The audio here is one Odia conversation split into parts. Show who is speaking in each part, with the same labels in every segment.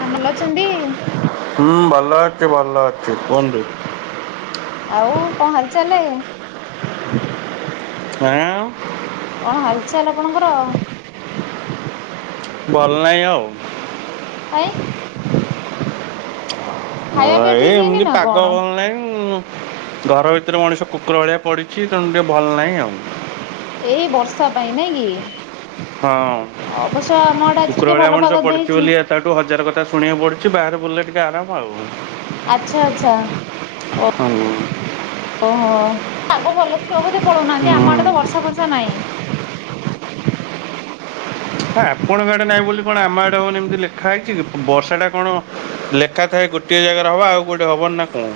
Speaker 1: ସାମଲ ଅଛନ୍ତି।
Speaker 2: ହୁଁ ଭଲ ଅଛି ଭଲ ଅଛି କୁହନ୍ତୁ।
Speaker 1: ଆଉ କଣ ହାଲ ଚାଲେ?
Speaker 2: [unintelligible]
Speaker 1: କଣ ହାଲଚାଲ ଆପଣଙ୍କର?
Speaker 2: ଭଲନାଇ ଆଉ।
Speaker 1: କାଇଁ। ଖାଇବା
Speaker 2: ହଁ
Speaker 1: ପିଇବା
Speaker 2: ଏଇ
Speaker 1: ଠିକ୍ ହେଇନି
Speaker 2: ଏମିତି
Speaker 1: ନା
Speaker 2: ପାଗ
Speaker 1: କଣ?
Speaker 2: ଭଲ ନାଇ ଉମ୍। ଘର ଭିତରେ ମଣିଷ କୁକୁର ଭଳିଆ ପଡିଛି ତେଣୁ ଟିକେ ଭଲ ନାହିଁ ଆଉ।
Speaker 1: ଏଇ ବର୍ଷା ପାଇଁ ନାଇ କି?
Speaker 2: ହଁ
Speaker 1: ଅବଶ୍ୟ ଆମ ଆଡେ ଆଜି
Speaker 2: କୁକୁର
Speaker 1: ଟିକେ
Speaker 2: ଭଳିଆ
Speaker 1: ଭଲ
Speaker 2: ମଣିଷ
Speaker 1: ପାଗ
Speaker 2: ପଡ଼ିଛି ବୋଲି
Speaker 1: ଦେଇଛି।
Speaker 2: ତାଠୁ ହଜାର କଥା ଶୁଣିବାକୁ ପଡ଼ୁଛି ବାହାରେ ବୁଲିଲେ ଟିକେ ଆରାମ ଆଉ।
Speaker 1: ଆଚ୍ଛା ଆଚ୍ଛା ଓ
Speaker 2: ହଁ ହୁଁ
Speaker 1: ଓହୋ। ପାଗ ଭଲ ଥିବ ବୋଧେ ପଳଉନାହାନ୍ତି ଆମ ଆଡେ ତ ବର୍ଷା ବର୍ଷା ନାହିଁ।
Speaker 2: କଣ ଆପଣଙ୍କ ଆଡେ ନାହିଁ ବୋଲି କଣ ଆମ ଆଡେ ହବନାହିଁ ଏମିତି ଲେଖା ହେଇଛି କି ବର୍ଷା ଟା କଣ ଲେଖାଥାଏ ଗୋ ଗୋଟିଏ ଜାଗାରେ ହବ ଆଉ କେଉଠି ହେବନି ନା କଣ?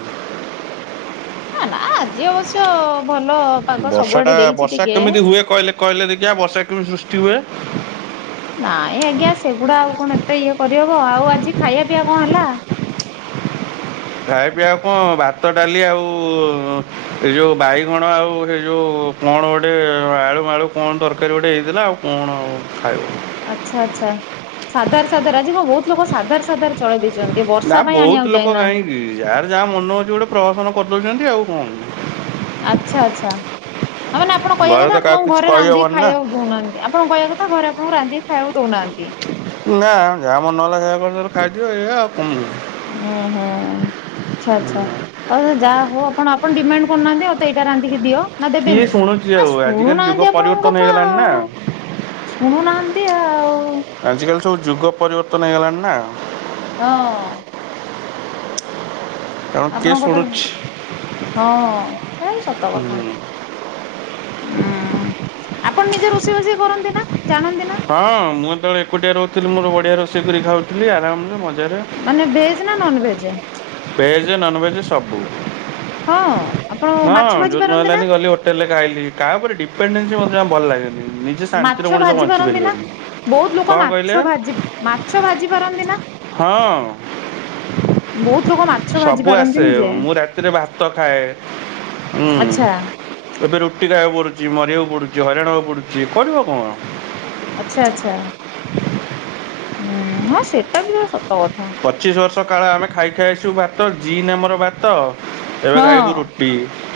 Speaker 1: ଆନା ଆଜି ଅବଶ୍ୟ ଭଲ ପାଗ
Speaker 2: ବର୍ଷା
Speaker 1: ସବୁଆଡେ
Speaker 2: ଟା
Speaker 1: ଦେଇଛି
Speaker 2: ବର୍ଷା
Speaker 1: ଟିକେ।
Speaker 2: କେମିତି ହୁଏ କହିଲେ କହିଲେ ଦେଖିଆ ବର୍ଷା କେମିତି ସୃଷ୍ଟି ହୁଏ।
Speaker 1: ନାଇଁ ଆଜ୍ଞା ସେଗୁଡା ଆଉ କଣ ଏତେ ଇଏ କରିହବ ଆଉ ଆଜି ଖାଇବା ପିଇବା କଣ ହେଲା?
Speaker 2: ଖାଇ ପିଇବାକୁ କଣ ଭାତ ଡାଲି ଆଉ ଏ ଯେଉଁ ବାଇଗଣ ଆଉ ସେ ଯେଉଁ କଣ ଗୋଟେ ଆଳୁମାଳୁ କଣ ତରକାରୀ ଗୋଟେ ହେଇଥିଲା ଆଉ କଣ ଆଉ ଖାଇବ।
Speaker 1: ଆଚ୍ଛା ଆଚ୍ଛା ସାଧାର ସାଧାର ଆଜି କଣ ବହୁତ ଲୋକ ସାଧାର ସାଧାର ଚଳେଇ ଦେଇଛନ୍ତି
Speaker 2: ନା
Speaker 1: ବର୍ଷା ପାଇଁ
Speaker 2: ବହୁତ
Speaker 1: ଆଣିବାକୁ
Speaker 2: ଲୋକ
Speaker 1: ଯାଇନାହାନ୍ତି।
Speaker 2: କାହିଁକି ଯାହାର ଯାହା ମନେ ହଉଛି ଗୋଟେ ପ୍ରହସନ କରିଦଉଛନ୍ତି ଆଉ କଣ।
Speaker 1: ଆଚ୍ଛା ଆଚ୍ଛା ଆଉ ମାନେ ଆପଣ କହିବା
Speaker 2: ଘରେ
Speaker 1: କଥା
Speaker 2: ତ କାହାକୁ
Speaker 1: ଆପଣଙ୍କୁ
Speaker 2: କିଛି
Speaker 1: ଘରେ ରାନ୍ଧିକି
Speaker 2: କହିହେବନି ନା
Speaker 1: ଖାଇବାକୁ ଦଉନାହାନ୍ତି। ଆପଣ କହିବା କଥା ଘରେ ଆପଣଙ୍କୁ ରାନ୍ଧିକି ଖାଇବାକୁ ଦଉନାହାନ୍ତି।
Speaker 2: ନା ଯାହା ମନ ହେଲା ସେୟା କରିଦେଲ ଖାଇଦିଅ ଏଇ ଆଉ କମି
Speaker 1: ଉଁ ହୁଁ ଆଚ୍ଛା ଆଚ୍ଛା ଆଉ ଯାହା ହଉ ଆପଣ ଆପଣ ଡିମାଣ୍ଡ କରୁନାହାନ୍ତି ମତେ ଏଇଟା ରାନ୍ଧିକି ଦିଅ। ନା
Speaker 2: କିଏ
Speaker 1: ଦେବେନି
Speaker 2: ଶୁଣୁଛି
Speaker 1: ଆ
Speaker 2: ଆଉ ଆଜିକାଲି ଯୁଗ
Speaker 1: ଶୁଣୁନାହାନ୍ତି ଆପଣ ମୋ
Speaker 2: ପରିବର୍ତ୍ତନ
Speaker 1: କଥା।
Speaker 2: ହେଇଗଲାଣି ନା
Speaker 1: ଶୁଣୁନାହାନ୍ତି ଆଉ।
Speaker 2: ଆଜିକାଲି ସବୁ ଯୁଗ ପରିବର୍ତ୍ତନ ହେଇଗଲାଣି ନା।
Speaker 1: ହଁ।
Speaker 2: ତେଣୁ କିଏ
Speaker 1: ଆପଣଙ୍କ କଥା
Speaker 2: ଶୁଣୁଛି
Speaker 1: ହଁ ସେ ସତ କଥା।
Speaker 2: ହୁଁ
Speaker 1: ହୁଁ, ଆପଣ ନିଜେ ରୋଷେଇବାଷେଇ କରନ୍ତି ନା ଜାଣନ୍ତି ନା?
Speaker 2: ହଁ ମୁଁ ଯେତେବେଳେ ଏକୁଟିଆ ରହୁଥିଲି ମୋର ବଢ଼ିଆ ରୋଷେଇ କରି ଖାଉଥିଲି ଆରାମରେ ମଜାରେ।
Speaker 1: ମାନେ ଭେଜ ନା ନନଭେଜ୍।
Speaker 2: ଭେଜ ନନଭେଜ ସବୁ।
Speaker 1: ହଁ ଆପଣ
Speaker 2: ହଁ
Speaker 1: ମାଛ ଭାଜି
Speaker 2: ଯୋଉଦିନ
Speaker 1: ପାରନ୍ତି ନା?
Speaker 2: ହେଲାନି ଗଲି ହୋ ହୋଟେଲରେ ଖାଇଲି କାହାଉପରେ ଡିପେନଡେନସି ମତେ ଜମା ଭଲ ଲାଗେନି। ନିଜେ ଶାନ୍ତିରେ ମଣିଷ ବ
Speaker 1: ପାରନ୍ତିନା, ବହୁତ ଲୋକ ମାଛ ଭାଜି, ମାଛ ଭାଜି ପାରନ୍ତି ନା?
Speaker 2: ହଁ।
Speaker 1: ବହୁତ ଲୋକ ମାଛ ଭାଜି
Speaker 2: ସବୁ ଆସେ,
Speaker 1: ପାରନ୍ତିନି ଯେ
Speaker 2: ମୁଁ ରାତିରେ ଭାତ ଖାଏ। ଉଁ
Speaker 1: ଆଚ୍ଛା।
Speaker 2: ଏବେ ରୁଟି ଖାଇବାକୁ ପଡୁଛି ମରିବାକୁ ପଡୁଛି ହଇରାଣ ହେବାକୁ ପଡୁଛି କରିବ କଣ।
Speaker 1: ଆଚ୍ଛା ଆଚ୍ଛା ହୁଁ ହଁ ସେଟାବିତ ସତ କଥା।
Speaker 2: ପଚିଶ ବର୍ଷ କାଳ ଆମେ ଖାଇ ଖାଇ ଆସୁ ଭାତ ଜିନ୍ ଆମର ଭାତ। ଏବେ ଖାଇବୁ
Speaker 1: ହଁ।
Speaker 2: ରୁଟି।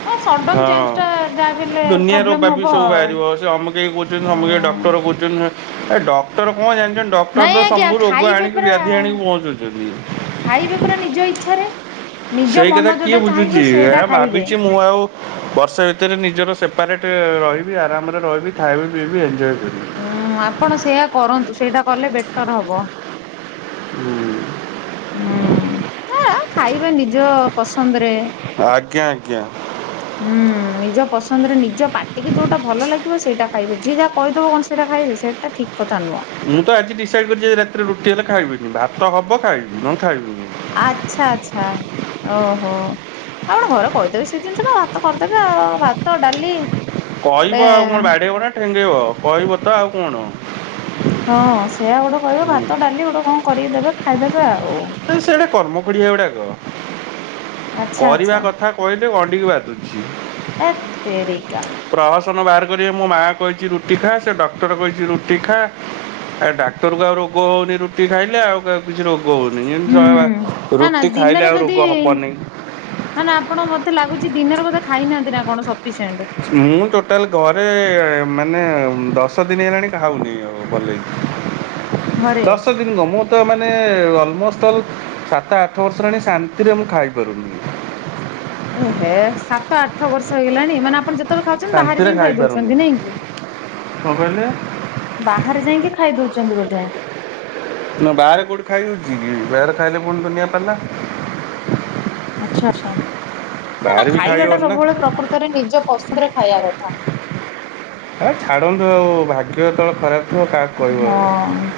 Speaker 1: ଅ ସଡନ ଚେଞ୍ଜ
Speaker 2: ହଁ
Speaker 1: ଟା ଯାହା ବି ହେଲେ
Speaker 2: ଦୁନିଆରୁ
Speaker 1: ପ୍ରୋବ୍ଲେମ
Speaker 2: ପାପି
Speaker 1: ହବ
Speaker 2: ସବୁ
Speaker 1: ଆଉ
Speaker 2: ବାହାରିବ ସେ ଅମକେଇ କହୁଛନ୍ତି ଅମକେଇ
Speaker 1: ଉଁ।
Speaker 2: ଡକ୍ଟର କହୁ ଡକ୍ଟର କଣ ଜାଣିଛଛନ୍ତି ଡକ୍ଟର
Speaker 1: ନାଇଁ
Speaker 2: ତ
Speaker 1: ଆଜ୍ଞା
Speaker 2: ସବୁ ରୋଗ
Speaker 1: ଖାଇବେ
Speaker 2: ଆଣିକି
Speaker 1: ପରା
Speaker 2: ବ୍ୟାଧି ଆଣିକି ପହଞ୍ଚୁଛି।
Speaker 1: ଖାଇବେ ପରା ନିଜ ଇଚ୍ଛାରେ। ନିଜ
Speaker 2: ସେଇ
Speaker 1: ମନ
Speaker 2: କଥା କିଏ
Speaker 1: ଯୋଉଟା ଚାହିଁବ
Speaker 2: ବୁଝୁଛି ଏ
Speaker 1: ସେଇଟା ଖାଇବେ।
Speaker 2: ଭାବିଛି ମୁଁ ଆଉ ବର୍ଷେ ଭିତରେ ନିଜର ସେପାରେଟ ରହିବି ଆରାମରେ ରହିବି ଖାଇବି ପିଇବି ଏନଞ୍ଜୟେ କରିବି।
Speaker 1: ହୁଁ ଆପଣ ସେୟା କରନ୍ତୁ ସେଇଟା କଲେ ବେଟର ହବ।
Speaker 2: ହୁଁ।
Speaker 1: ହୁଁ ନା ଖାଇବା ନିଜ ପସନ୍ଦରେ
Speaker 2: ଆଜ୍ଞା ଆଜ୍ଞା।
Speaker 1: ହୁଁ। ନିଜ ପସନ୍ଦରେ ନିଜ ପାଟିକୁ ଯୋଉଟା ଭଲ ଲାଗିବ ସେଇଟା ଖାଇବେ। ଯିଏ ଯାହା କହିଦବ କଣ ସେଇଟା ଖାଇବେ ସେଇଟା ଠିକ୍ କଥା ନୁହଁ।
Speaker 2: ମୁଁ ତ ଆଜି ଡିସାଇଡ୍ କରିଛି ଯେ ରାତିରେ ରୁଟି ହେଲେ ଖାଇବିନି ଭାତ ହବ ଖାଇବି ନଲେ ଖାଇବିନି।
Speaker 1: ଆଚ୍ଛା, ଆଚ୍ଛା ଓହୋ। ଆପଣ ଘରେ କହିଦେବେି ସେ ଜିନିଷଟା ଭାତ କରିଦେବେ ଭାତ ଡାଲି ଗୋଟେ
Speaker 2: କହିବ ଆଉ କଣ ବାଡେଇବ ନା ଠେଙ୍ଗେଇବ କହିବ ତ ଆଉ କଣ।
Speaker 1: ହଁ ସେୟା ଗୋଟେ କହିବେ ଭାତ
Speaker 2: ହୁଁ
Speaker 1: ଡାଲି ଗୋଟେ କଣ କରିକି ଦେବେ ଖାଇଦେବେ ଆଉ।
Speaker 2: ସେଡା କର୍ମ ଖୋଡିଆ ଗୁଡାକ।
Speaker 1: ଆଚ୍ଛା
Speaker 2: କରିବା
Speaker 1: ଆଚ୍ଛା
Speaker 2: କଥା କହିଲେ ଘଣ୍ଡିିକି ବାଧୁଛି।
Speaker 1: ହେତେରିକା।
Speaker 2: ପ୍ରହସନ ବାହାର କରିବେ ମୋ ମାଆ କହିଛି ରୁଟିଖା ସେ ଡକ୍ଟର କହିଛି ରୁଟିଖା। ଆ ଡାକ୍ତର କୁ ଆଉ ରୋଗ ହଉନି ରୁଟି ଖାଇଲେ ଆଉ କିଛି ରୋଗ ହଉନି।
Speaker 1: ହୁଁ
Speaker 2: [unintelligible]
Speaker 1: ନା ନା
Speaker 2: ରୁଟି ଖାଇଲେ
Speaker 1: ଦିନରେ
Speaker 2: ଆଉ
Speaker 1: ଯଦି
Speaker 2: ରୋଗ ହବନେଇ।
Speaker 1: ନା ନା ଆପଣ ମତେ ଲାଗୁଛି ଦିନରେ ବୋଧେ ଖାଇନାହାନ୍ତି ନା କଣ ସଫିସେଣ୍ଟ।
Speaker 2: ମୁଁ ଟୋଟାଲ ଘରେ ମାନେ ଦଶ ଦିନ ହେଲାଣି ଖାଉନି ଆଉ ଭାଲେଇକି।
Speaker 1: ଘରେ।
Speaker 2: ଦସଦିନ କଣ ମୁ ତ ମାନେ ଅଲମୋଷ୍ଟ ଅଲ ସାତ ଆଠ ବର୍ଷ ହେଲାଣି ଶାନ୍ତିରେ ମୁଁ ଖାଇପାରୁନି।
Speaker 1: ଏ ହେ ସାତ ଆଠ ବର୍ଷ ହେଇଗଲାଣି ମାନେ ଆପଣ ଯେ ଯେତେବେଳେ ଖାଉଛନ୍ତି ବାହାରେ
Speaker 2: ଶାନ୍ତିରେ
Speaker 1: ଯାଇକି ଖାଇ
Speaker 2: ଖାଇପାରୁନି।
Speaker 1: ଦଉଛନ୍ତି ନାଇଁ କି?
Speaker 2: କଣ କହିଲେ
Speaker 1: ବାହାରେ ଯାଇକି ଖାଇ ଦଉଛନ୍ତି ବୋଧେ।
Speaker 2: ନା ବାହାରେ କୋଉଠି ଖାଇ ହଉଛି କି? ବାହାରେ ଖାଇଲେ ପୁଣି ଦୁନିଆ ପାଲା।
Speaker 1: ଆଚ୍ଛା ଆଛା ନା- ନା
Speaker 2: ବାହାରେ ବି ଖାଇ
Speaker 1: ଖାଇବାଟା
Speaker 2: ହେଉନି ନା
Speaker 1: ସବୁବେଳେ, ପ୍ରକୃତରେ ନିଜ ପସନ୍ଦରେ ଖାଇବା କଥା।
Speaker 2: ଆ ଛାଡ଼ନ୍ତୁ ଆଉ ଭାଗ୍ୟ ଯେତେବେଳେ ଖରାପ ମୁଁ ଆଉ କାହାକୁ କହିବି ଆଉ,
Speaker 1: ହଁ।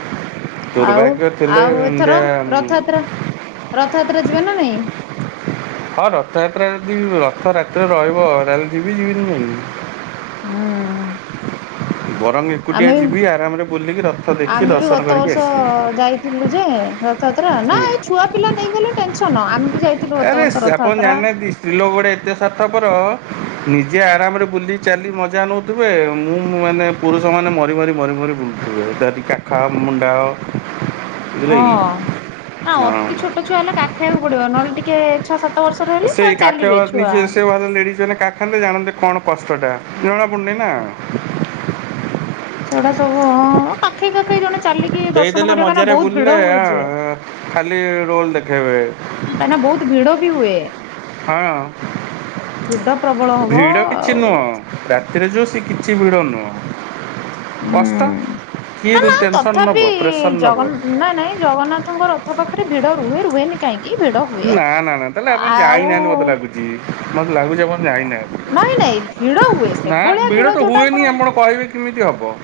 Speaker 1: ଆଉ
Speaker 2: ଦୁର୍ଭାଗ୍ୟ ଥିଲେ
Speaker 1: ଆଉ ଏଥର
Speaker 2: ଏମିତିଆ
Speaker 1: ରଥଯାତ୍ରା ରଥଯାତ୍ରା ଯିବେ ନା ନାଇଁ?
Speaker 2: ହଁ ରଥଯାତ୍ରା ଯଦି ରଥ ରାତିରେ ରହିବ, ତାହେଲେ ଯିବି ଯିବିନି କାଇଁକି।
Speaker 1: ହୁଁ।
Speaker 2: ବରଂ ଏକୁଟିଆ
Speaker 1: ଆମେ ବି
Speaker 2: ଯିବି, ଆରାମରେ ବୁଲିକି ରଥ ଦେଖି ଦର୍ଶନ କରିକି ଆସିବି।
Speaker 1: ଥିଲୁ ଯେ ରଥଯାତ୍ରା, ନାଁ
Speaker 2: ହୁଁ
Speaker 1: ଏଇ ଛୁଆ ପିଲା ନେଇକି ଗଲେ ଟେନସନ। ଆମ
Speaker 2: ଆରେ ସ ଆପଣ ଜାଣିନାହାଁନ୍ତି? ସ୍ତ୍ରୀ ଲୋକ ଗୋଡେ ଏତେ ସାର୍ଥପର, ନିଜେ ଆରାମରେ ବୁଲି ଚାଲି ମଜା ନେଉ ଥିବେ, ମୁଁ ମାନେ ପୁରୁଷମାନେମରି ମରି ମରି ମରି ବୁଲୁଥିବେ ଯଦି କାଖଅ ମୁଣ୍ଡାଅ ବୁଝିଲେ
Speaker 1: ହଁ
Speaker 2: କି
Speaker 1: ନା
Speaker 2: ହଁ।
Speaker 1: ଅତି ଛୋଟ ଛୁଆ ହେଲା କାଖେଏଆକୁ ପଡିବ, ନହେଲେ ଟିକେ ଛଅ ସାତ ବର୍ଷର ହେଲେ ତ
Speaker 2: ସେଇ କାଠ
Speaker 1: ଚାଲିବେ ଛୁଆ।
Speaker 2: ନିଜେ, ସେ ମାନେ ଲେଡିଜ୍ ମାନେ କା ଦେଖାନ୍ତେ, ଜାଣନ୍ତେ କଣ କଷ୍ଟଟା ଜଣାପଡୁନି ନା?
Speaker 1: ସେଗୁଡ଼ା ସବୁ, ଅ କାଖେଇ କାଖେଇ ଜଣେ ଚାଲି
Speaker 2: ଦେଇଦେଲେ ମଜାରେ ବୁଲିଲେ, ହାଁ ଖାଲି ରୋଲ ଦେଖେଇବେ।
Speaker 1: କାଇଁନା ବହୁତ ଭିଡ ବି ହୁଏ।
Speaker 2: ହଁ
Speaker 1: ଭିଡ ପ୍ରବଳ ହବ
Speaker 2: ଭିଡ଼ କିଛି
Speaker 1: ଆଉ
Speaker 2: ନୁହଁ ରାତିରେ ଯୋଉ, ସେ କିଛି ଭିଡ ନୁହଁ।
Speaker 1: ହୁଁ
Speaker 2: କଷ୍ଟ କିଏ
Speaker 1: ନା ନାଇଁ
Speaker 2: ଟେନସନ୍ ନେବ
Speaker 1: ତଥାପି
Speaker 2: ପ୍ରେସର୍ ନେବ
Speaker 1: ଜଗନ୍ ନ ନାଇଁ ଜଗନ୍ନାଥଙ୍କର ର ଆଖ ପାଖେରେ ଭିଡ ରୁହେ, ରୁହେନି କାହିଁକି? ଭିଡ ହୁଏ ଆଉ
Speaker 2: ଛି ମତେ ଲାଗୁଛି ଆପଣ ଯାଇନାହାଁନ୍ତି?
Speaker 1: ନାଇଁ ନାଇଁ ଭିଡ ହୁଏ
Speaker 2: ନା
Speaker 1: ସେଭଳିଆ
Speaker 2: ଭିଡ ତ
Speaker 1: ଯୋଉଟା
Speaker 2: ହୁଏନି, ଆପଣ କହିବେ କେମିତି ହବ?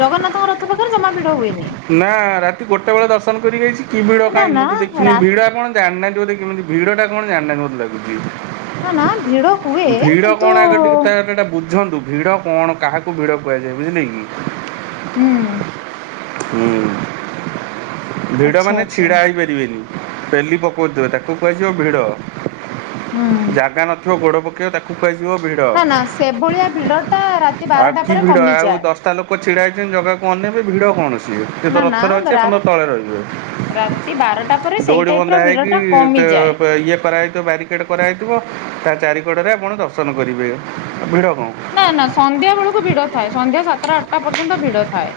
Speaker 1: ଜଗନ୍ନାଥଙ୍କ ରଥ ପାଖରେ ଜମା ଭିଡ ହୁଏନି?
Speaker 2: ନା ରାତି ଗୋଟେ ବେଳେ ଦର୍ଶନ କରିି ଆଇଛି, କି ଭିଡ
Speaker 1: ନା
Speaker 2: କାହିଁ
Speaker 1: ନା
Speaker 2: ମୁଁ ତ ଦେଖିନି
Speaker 1: ରା
Speaker 2: ଭିଡ଼ କଣ? ଜାଣି ନାହାଁନ୍ତି ବୋଧେ, କେମିତି ଭିଡଟା କଣ ଜାଣିନାହାଁନ୍ତି ମତେ ଲାଗୁଚି?
Speaker 1: ନା ନା ଭିଡ ହୁଏ
Speaker 2: ଭିଡ
Speaker 1: କିନ୍ତୁ
Speaker 2: କଣ ଆଗ ଟିକେ ତାଟା ବୁଝନ୍ତୁ? ଭିଡ କଣ କାହାକୁ ଭିଡ଼ କୁହାଯାଏ, ବୁଝିଲେ କି?
Speaker 1: ହୁଁ।
Speaker 2: ହୁଁ ଭିଡ
Speaker 1: ଆଚ୍ଛା
Speaker 2: ମାନେ
Speaker 1: ଆଚ୍ଛା
Speaker 2: ଛିଡା ହେଇପା ରିବେନି, ପେଲି ପକଉଥିବେ ତାକୁ କୁହାଯିବ ଭିଡ଼।
Speaker 1: ହୁଁ
Speaker 2: ଜାଗା ନ [unintelligible] ଗୋଡ ପକେଇବ ତାକୁ କୁହାଯିବ ଭିଡ।
Speaker 1: ନା ନା ସେଭଳିଆ ଭିଡ ଟା ରାତି
Speaker 2: ଆଉ
Speaker 1: ବାରଟା
Speaker 2: କି
Speaker 1: ପରେ
Speaker 2: ଭିଡ ଆଉ
Speaker 1: କମିଯାଏ।
Speaker 2: ଦଶ ତା ଲୋକ ଛିଡ଼ା ହେଇଛନ୍ତି ଜାଗାକୁ ଅନେଇବେ, ଭିଡ଼ କଣ ସିଏ? ସିଏ ତ
Speaker 1: ନା ନା
Speaker 2: ରଥରେ ଅଛି
Speaker 1: ରା
Speaker 2: ଆପଣ ତ ତଳେ ରହିବେ।
Speaker 1: ରାତି ବାରଟା ପରେ ସେଇ
Speaker 2: ଦଉଡ଼ି
Speaker 1: ଟାଇପ ର ଭିଡ
Speaker 2: ବନ୍ଧାହେଇକି
Speaker 1: ଟା
Speaker 2: ପ୍
Speaker 1: କମିଯାଏ।
Speaker 2: ପ ଇଏ କରାହେଇଥିବ, ବାରି ଗେଟ୍ କରାହେଇଥିବ, ତା ଚାରି କଡ଼ରେ ଆପଣ ଦର୍ଶନ କରିବେ। ଆଉ ଭିଡ କଣ?
Speaker 1: ନା ନା ସନ୍ଧ୍ୟା ବେଳକୁ ଭିଡ ଥାଏ, ସନ୍ଧ୍ୟା ସାତଟା ଆଠଟା ପର୍ଯ୍ୟନ୍ତ ଭିଡ ଥାଏ।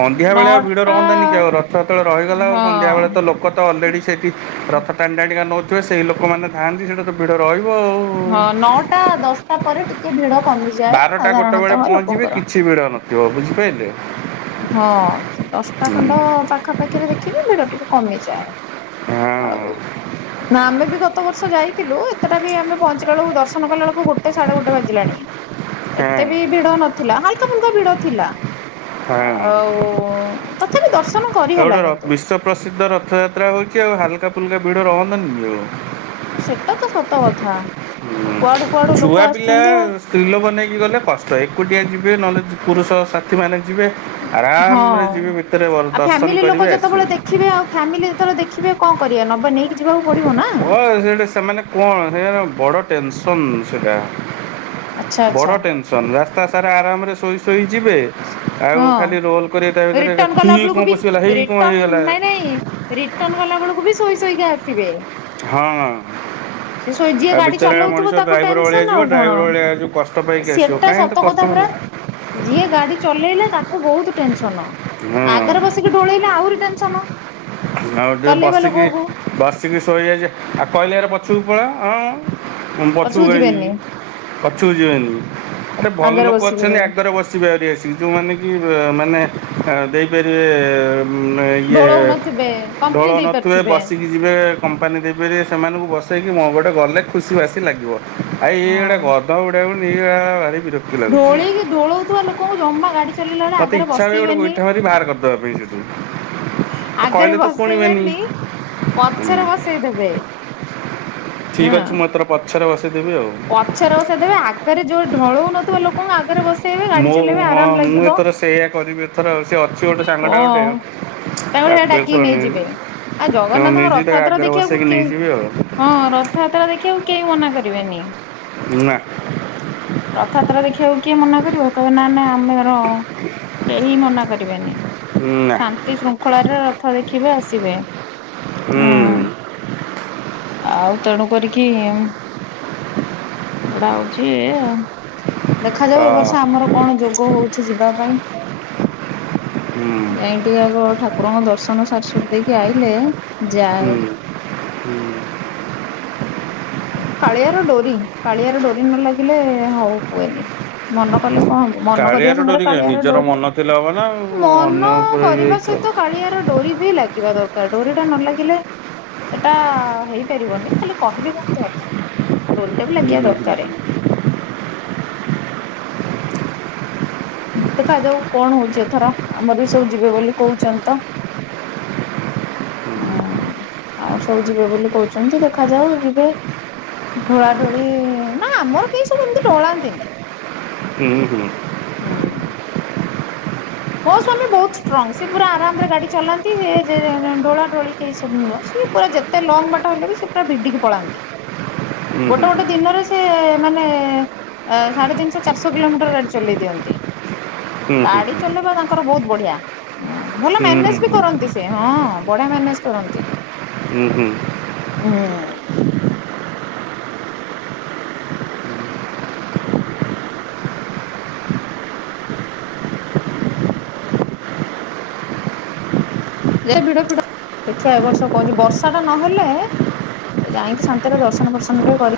Speaker 2: ସନ୍ଧ୍ୟାବେଳେ ଆଉ ଭିଡ
Speaker 1: ନଅଟା
Speaker 2: ରହନ୍ତାନି କି, ଆଉ ରଥ ଯେତେବେଳେ ରହିଗଲା ଆଉ ସନ୍ଧ୍ୟାବେଳେ
Speaker 1: ହଁ।
Speaker 2: ତ ଲୋ କ ତ ଅଲରେଡି ସେଇଠି ରଥ ଟାଣିଟାଣିକା ନଉଥିବେ, ସେଇ ଲୋକମାନେ ଥାଆନ୍ତି ସେଇଟା ତ ଭିଡ଼ ରହିବ ଆଉ,
Speaker 1: ହଁ ନଅଟା ଦଶଟା ପରେ ଟିକେ ଭିଡ କମିଯାଏ
Speaker 2: ବାରଟା ଗୋଟେ ବେଳେ
Speaker 1: ସାଧାରଣତଃ
Speaker 2: ପହଞ୍ଚିବେ
Speaker 1: ଲୋକଙ୍କର।
Speaker 2: କିଛି ଭିଡ଼ ନଥିବ ବୁଝିପାଇଲେ?
Speaker 1: ହଁ ଦଶଟା ଖଣ୍ଡ ପାଖାପାଖିରେ ଦେଖିବେ ଭିଡ ଟିକେ କମିଯାଏ।
Speaker 2: ହଁ
Speaker 1: ଆଉ ନା ଆମେ ବି ଗ ତ ବର୍ଷ ଯାଇଥିଲୁ, ଏତେଟା ବି ଆମେ ପହଞ୍ଚିଲା ବେଳକୁ ଦର୍ଶନ କଲା ବେଳକୁ ଗୋଟେ ସାଢେ ଗୋଟେ ବାଜିଲାଣି।
Speaker 2: ହଁ
Speaker 1: ଏତେ ବି ଭିଡ ନଥିଲା, ହାଲକା ଫୁଲକା ଭିଡ ଥିଲା।
Speaker 2: ହଁ ଏ
Speaker 1: ଆଉ ତଥାପି ଦର୍ଶନ
Speaker 2: ଆଉ
Speaker 1: କରିହେଲା
Speaker 2: ଗୋଟେ ର
Speaker 1: କିନ୍ତୁ।
Speaker 2: ବିଶ୍ୱ ପ୍ରସିଦ୍ଧ ରଥଯାତ୍ରା ହଉଛି, ଆଉ ହାଲକା ଫୁଲକା ଭିଡ ରହନ୍ତାନି କି ଆଉ?
Speaker 1: ସେଟା ତ ସତ କଥା, କୁଆଡୁ କୁଆଡୁ ଲୋକ ଆସୁଛନ୍ତି ଆଉ।
Speaker 2: ସ୍ତ୍ରୀଲୋକ ନେଇକି ଗଲେ କଷ୍ଟ, ଏକୁଟିଆ ଯିବେ ନହେଲେ ପୁ ପୁରୁଷ ସାଥିମାନେ ଯିବେ।
Speaker 1: ହଁ
Speaker 2: ଆରାମରେ ଯିବେ ଭିତରେ
Speaker 1: ଆଉ
Speaker 2: ଦର୍ଶନ
Speaker 1: ଫ୍ୟାମିଲି ଲୋକ
Speaker 2: କରିବେ
Speaker 1: ଯେତେବେଳେ
Speaker 2: ଆସିବେ
Speaker 1: ଦେଖିବେ ଆଉ ଫ୍ୟାମିଲି ଯେତେବେଳେ ଦେ ଖିବେ ଆଉ କଣ କରିଆ, ନବେ ନେଇକି ଯିବାକୁ ପଡିବ ନା।
Speaker 2: ହଁ ସେଇଟା ସେମାନେ କଣ ସେ ବଡ଼ ଟେନସନ୍ ସେଇଟା।
Speaker 1: ଆଚ୍ଛା ଆଚ୍ଛା
Speaker 2: ବଡ ଟେନସନ ରାସ୍ତା ସାରା ଆରାମରେ ଶୋଇ ଶୋଇ ଯିବେ। ଆଉ
Speaker 1: ହଁ
Speaker 2: ଖାଲି ରୋଲ କରିବେ ତା ଭିତରେ
Speaker 1: ରିଟର୍ଣ କଲା
Speaker 2: ହେଇ
Speaker 1: ବେଳକୁ
Speaker 2: କଣ ପଶିଗଲା, ହେଇ କଣ ହେଇଗଲା।
Speaker 1: ରିଟର୍ନ ଗଲା ବେଳକୁ ବି ଶୋଇ ଶୋଇକା ଆସିବେ।
Speaker 2: ହଁ।
Speaker 1: ସେ ଶୋଇ ଯିଏ
Speaker 2: ଆଉ
Speaker 1: ଗାଡି
Speaker 2: ବିଚାର
Speaker 1: ଚଲଉଥିବ
Speaker 2: ମଣିଷ
Speaker 1: ତାକୁ
Speaker 2: ଡ୍ରାଇଭର ଭଳିଆ
Speaker 1: ଟେନସନ ଆଉ
Speaker 2: ଯିବ
Speaker 1: କଣ
Speaker 2: ଡ୍ରାଇଭର ଭଳିଆ ଯୋଉ କଷ୍ଟ ପାଇକି ଆସିବ।
Speaker 1: ସେଟା
Speaker 2: କାହିଁ ଏତେ
Speaker 1: ସତ କଥା
Speaker 2: କଷ୍ଟ
Speaker 1: ପରା।
Speaker 2: କରିବ?
Speaker 1: ଯିଏ ଗାଡି ଚଲେଇଲା ତାକୁ ବହୁତ ଟେନସନ,
Speaker 2: ହଁ
Speaker 1: ଆଗରେ ବସିକି ଢୋଳେଇଲେ ଆହୁରି ଟେନସନ।
Speaker 2: ଆଉ ଟିକେ
Speaker 1: ଚଲେଇବେ
Speaker 2: ବସିକି
Speaker 1: ଲୋକକୁ
Speaker 2: ବସିକି ଶୋଇଯାଇଛି, ଆଉ କହିଲରେ ପଛୁକୁ ପଳାଅ ହଁ ମୁଁ ପଛକୁ କାଇଁ ଯିବି ପଛକୁ ଯିବିନି, ଆରେ ଭଲ
Speaker 1: ଆଗରେ
Speaker 2: ଲୋକ
Speaker 1: ବସିକି
Speaker 2: ଅଛନ୍ତି
Speaker 1: ରହିବେ।
Speaker 2: ଆଗରେ ବସି ବସି ପାରିବେ ଆସିକି ଯୋଉମାନେ କି ମାନେ ଦେଇପାରିବେ ମେ ଇଏ
Speaker 1: ଢୋଳଉନଥିବେ
Speaker 2: ବଳ
Speaker 1: କମ୍ପନୀ ଦେଇ
Speaker 2: ନଥିବେ
Speaker 1: ପାରୁଥିବେ
Speaker 2: ବସି କି ଯିବେ କମ୍ପାନୀ ଦେବେ ସେମାନଙ୍କୁ ବସେଇକି ମୋ ଗୋଟେ ଗଲେ ଖୁସି ବାସି ଲାଗିବ। ଆଉ ଇଏ ଗୋଟେ
Speaker 1: ହଁ।
Speaker 2: ଗଧ ଘୋଡା କୁ ନେଇକି ଗଲେ ଭାରି ବିରକ୍ତି। ଲାଗୁଛି
Speaker 1: ଢୋଳେଇକି ଢୋଳଉଥିବା ଲୋକଙ୍କୁ ଜମା ଗାଡି ଚଲେଇଲା ବେଳେ
Speaker 2: ମୋତେ
Speaker 1: ଆଗରେ
Speaker 2: ଇଚ୍ଛା ହୁଏ ଗୋଟେ
Speaker 1: ବସେଇବେନି।
Speaker 2: ଗୋଇଠା ମାରି ବାହାର କରିଦେବା ପାଇଁ ସେଠୁ କହିଲେ
Speaker 1: ଆଗରେ
Speaker 2: ତ ଶୁଣିବେନି
Speaker 1: ବସେଇବେନି ପଛରେ ବସେଇଦବେ।
Speaker 2: ଠିକ୍ ଅଛି ମୁଁ ଏଥର ପଛରେ ବସେଇଦେବି ଆଉ।
Speaker 1: ପଛରେ ବସେଇ ଦେବେ ଆଗରେ ଯୋଉ ଢୋଳଉ ନଥିବା ଲୋକଙ୍କୁ ଆଗରେ ବସ
Speaker 2: ମୁଁ ହଁ ମୁଁ ଏଥର ସେଇଆ କରିବି। ର ସେ ଅଛି ଗୋଟେ ସାଙ୍ଗ ଟେ ଗୋଟେ
Speaker 1: ଓ
Speaker 2: [unintelligible]
Speaker 1: ତାଙ୍କର ସେଟା ଡାକିକି ନେଇଯିବେ। ଆଉ
Speaker 2: ହଁ
Speaker 1: ଜଗନ୍ନାଥଙ୍କ
Speaker 2: ନେଇଯିବି ତାକୁ
Speaker 1: ରଥଯାତ୍ରା
Speaker 2: ଆଗରେ
Speaker 1: ଦେଖିବାକୁ
Speaker 2: ବସେଇକି
Speaker 1: କେହି
Speaker 2: ନେଇଯିବି ଆଉ।
Speaker 1: ହଁ ରଥଯାତ୍ରା ଦେଖିବାକୁ କେହି ମନା କରିବେନି।
Speaker 2: ନା।
Speaker 1: ରଥଯାତ୍ରା ଦେଖିବାକୁ କିଏ ମନା କରିବ, କହିବେ ନା ନାଇ ଆମେର କେହି ମନା କର
Speaker 2: ହୁଁ ନା।
Speaker 1: ଶାନ୍ତି ଶୃଙ୍ଖଳାରେ ରଥ ଦେଖିବେ ଆସିବେ, ହୁଁ। ଆଉ ତେଣୁ କରିକି ଘୋଡା ହଉଚି ଇଏ ଆଉ। ଦେଖାଯାଉ
Speaker 2: ଅ
Speaker 1: ଏ ବର୍ଷ ଆମର କଣ ଯୋଗ ହଉଛି ଯିବା ପାଇଁ।
Speaker 2: ହୁଁ
Speaker 1: ଯାଇ ଟିକେ ଆଗ ଠାକୁରଙ୍କ ଦର୍ଶନ ସାରି ସୁରି ଦେଇକି ଆଇଲେ
Speaker 2: ହୁଁ
Speaker 1: ଯାଏ।
Speaker 2: ହୁଁ
Speaker 1: କାଳିଆର ଡୋରି କାଳିଆର ଡୋରି ନ ଲାଗିଲେ ହଉ ହୁଏନି ମନେ କଲେ କଣ ହବ ମନ କରିବା
Speaker 2: କାଳିଆର
Speaker 1: ସାଙ୍ଗରେ
Speaker 2: ଡୋରି କାହିଁ
Speaker 1: କାଳିଆରେ
Speaker 2: ନିଜର
Speaker 1: ଡୋରି,
Speaker 2: ମନ ଥିଲେ ହବ ନା ଆଉ
Speaker 1: ମନ
Speaker 2: ଅନ୍ୟ ଉପରେ ଇଏ
Speaker 1: କରିବା
Speaker 2: ହେଇକି ହବ
Speaker 1: ସହିତ କାଳିଆ ର ଡୋରି ବି ଲାଗିବା ଦରକାର, ଡୋରି ଟା ନ ଲାଗିଲେ ସେଟା ହେଇପାରିବନି, ଖାଲି କହିଲେ କେମତି ହବ ଡୋରିଟା ବି ଲାଗିବା
Speaker 2: ହୁଁ ହୁଁ
Speaker 1: ଦରକାର। ଦେଖା ଯାଉ କଣ ହଉଛି ଏଥର ଆମର ବି ସବୁ ଯିବେ ବୋଲି କହୁଛନ୍ତି ତ। ହୁଁ ଆଉ ସବୁ ଯିବେ ବୋଲି କହୁଛନ୍ତି ତ ଦେଖାଯାଉ ଯିବେ। ଢୋଳାଢୋଳି ନା ଆମର କେହି ସବୁ ଏମିତି ଢୋଳାନ୍ତିନି।
Speaker 2: ହୁଁ ହୁଁ।
Speaker 1: ହୁଁ। ମୋ ସ୍ୱାମୀ ବହୁତ ଷ୍ଟ୍ରଙ୍ଗ, ସେ ପୁରା ଆରାମରେ ଗାଡି ଚଲାନ୍ତି ସେ ଢୋଳା ଢୋଳି କେହି ସବୁ ନୁହଁ, ସେ ପୁରା ଯେତେ ଲଙ୍ଗ ବାଟ ହେଲେ ବି ସେ ପୁରା ଭିଡିକି ପଳାନ୍ତି।
Speaker 2: ହୁଁ ହୁଁ
Speaker 1: ଗୋଟେ
Speaker 2: ହୁଁ
Speaker 1: ଗୋଟେ ଦିନରେ ସେ ମାନେ ଅ ସାଢ଼େ ତିନିଶହ ଚାରିଶହ କିଲୋମିଟର ଗାଡ଼ି ଚଲେଇ ଦିଅନ୍ତି।
Speaker 2: ହୁଁ ହୁଁ ହୁଁ ହୁଁ
Speaker 1: ଗାଡି ଚଲେଇବା ତାଙ୍କର ବହୁତ ବଢିଆ, ହୁଁ ଭଲ ମ୍ୟାନେଜ ବି
Speaker 2: ହୁଁ
Speaker 1: କରନ୍ତି ସେ। ସେ ହଁ ବଢିଆ ମ୍ୟାନେଜ କରନ୍ତ,
Speaker 2: ହୁଁ ହୁଁ ହୁଁ
Speaker 1: ହୁଁ। ଯେ ଭିଡ ଫିଡ ଦେଖିବା ଏ ବର୍ଷ କହଛି ବର୍ଷା ଟା ନହେଲେ ଏ ଯାଇକି ଶାନ୍ତିରେ ଦର୍ଶନ ପ୍ରର୍ଶନ ଟିକେ କରି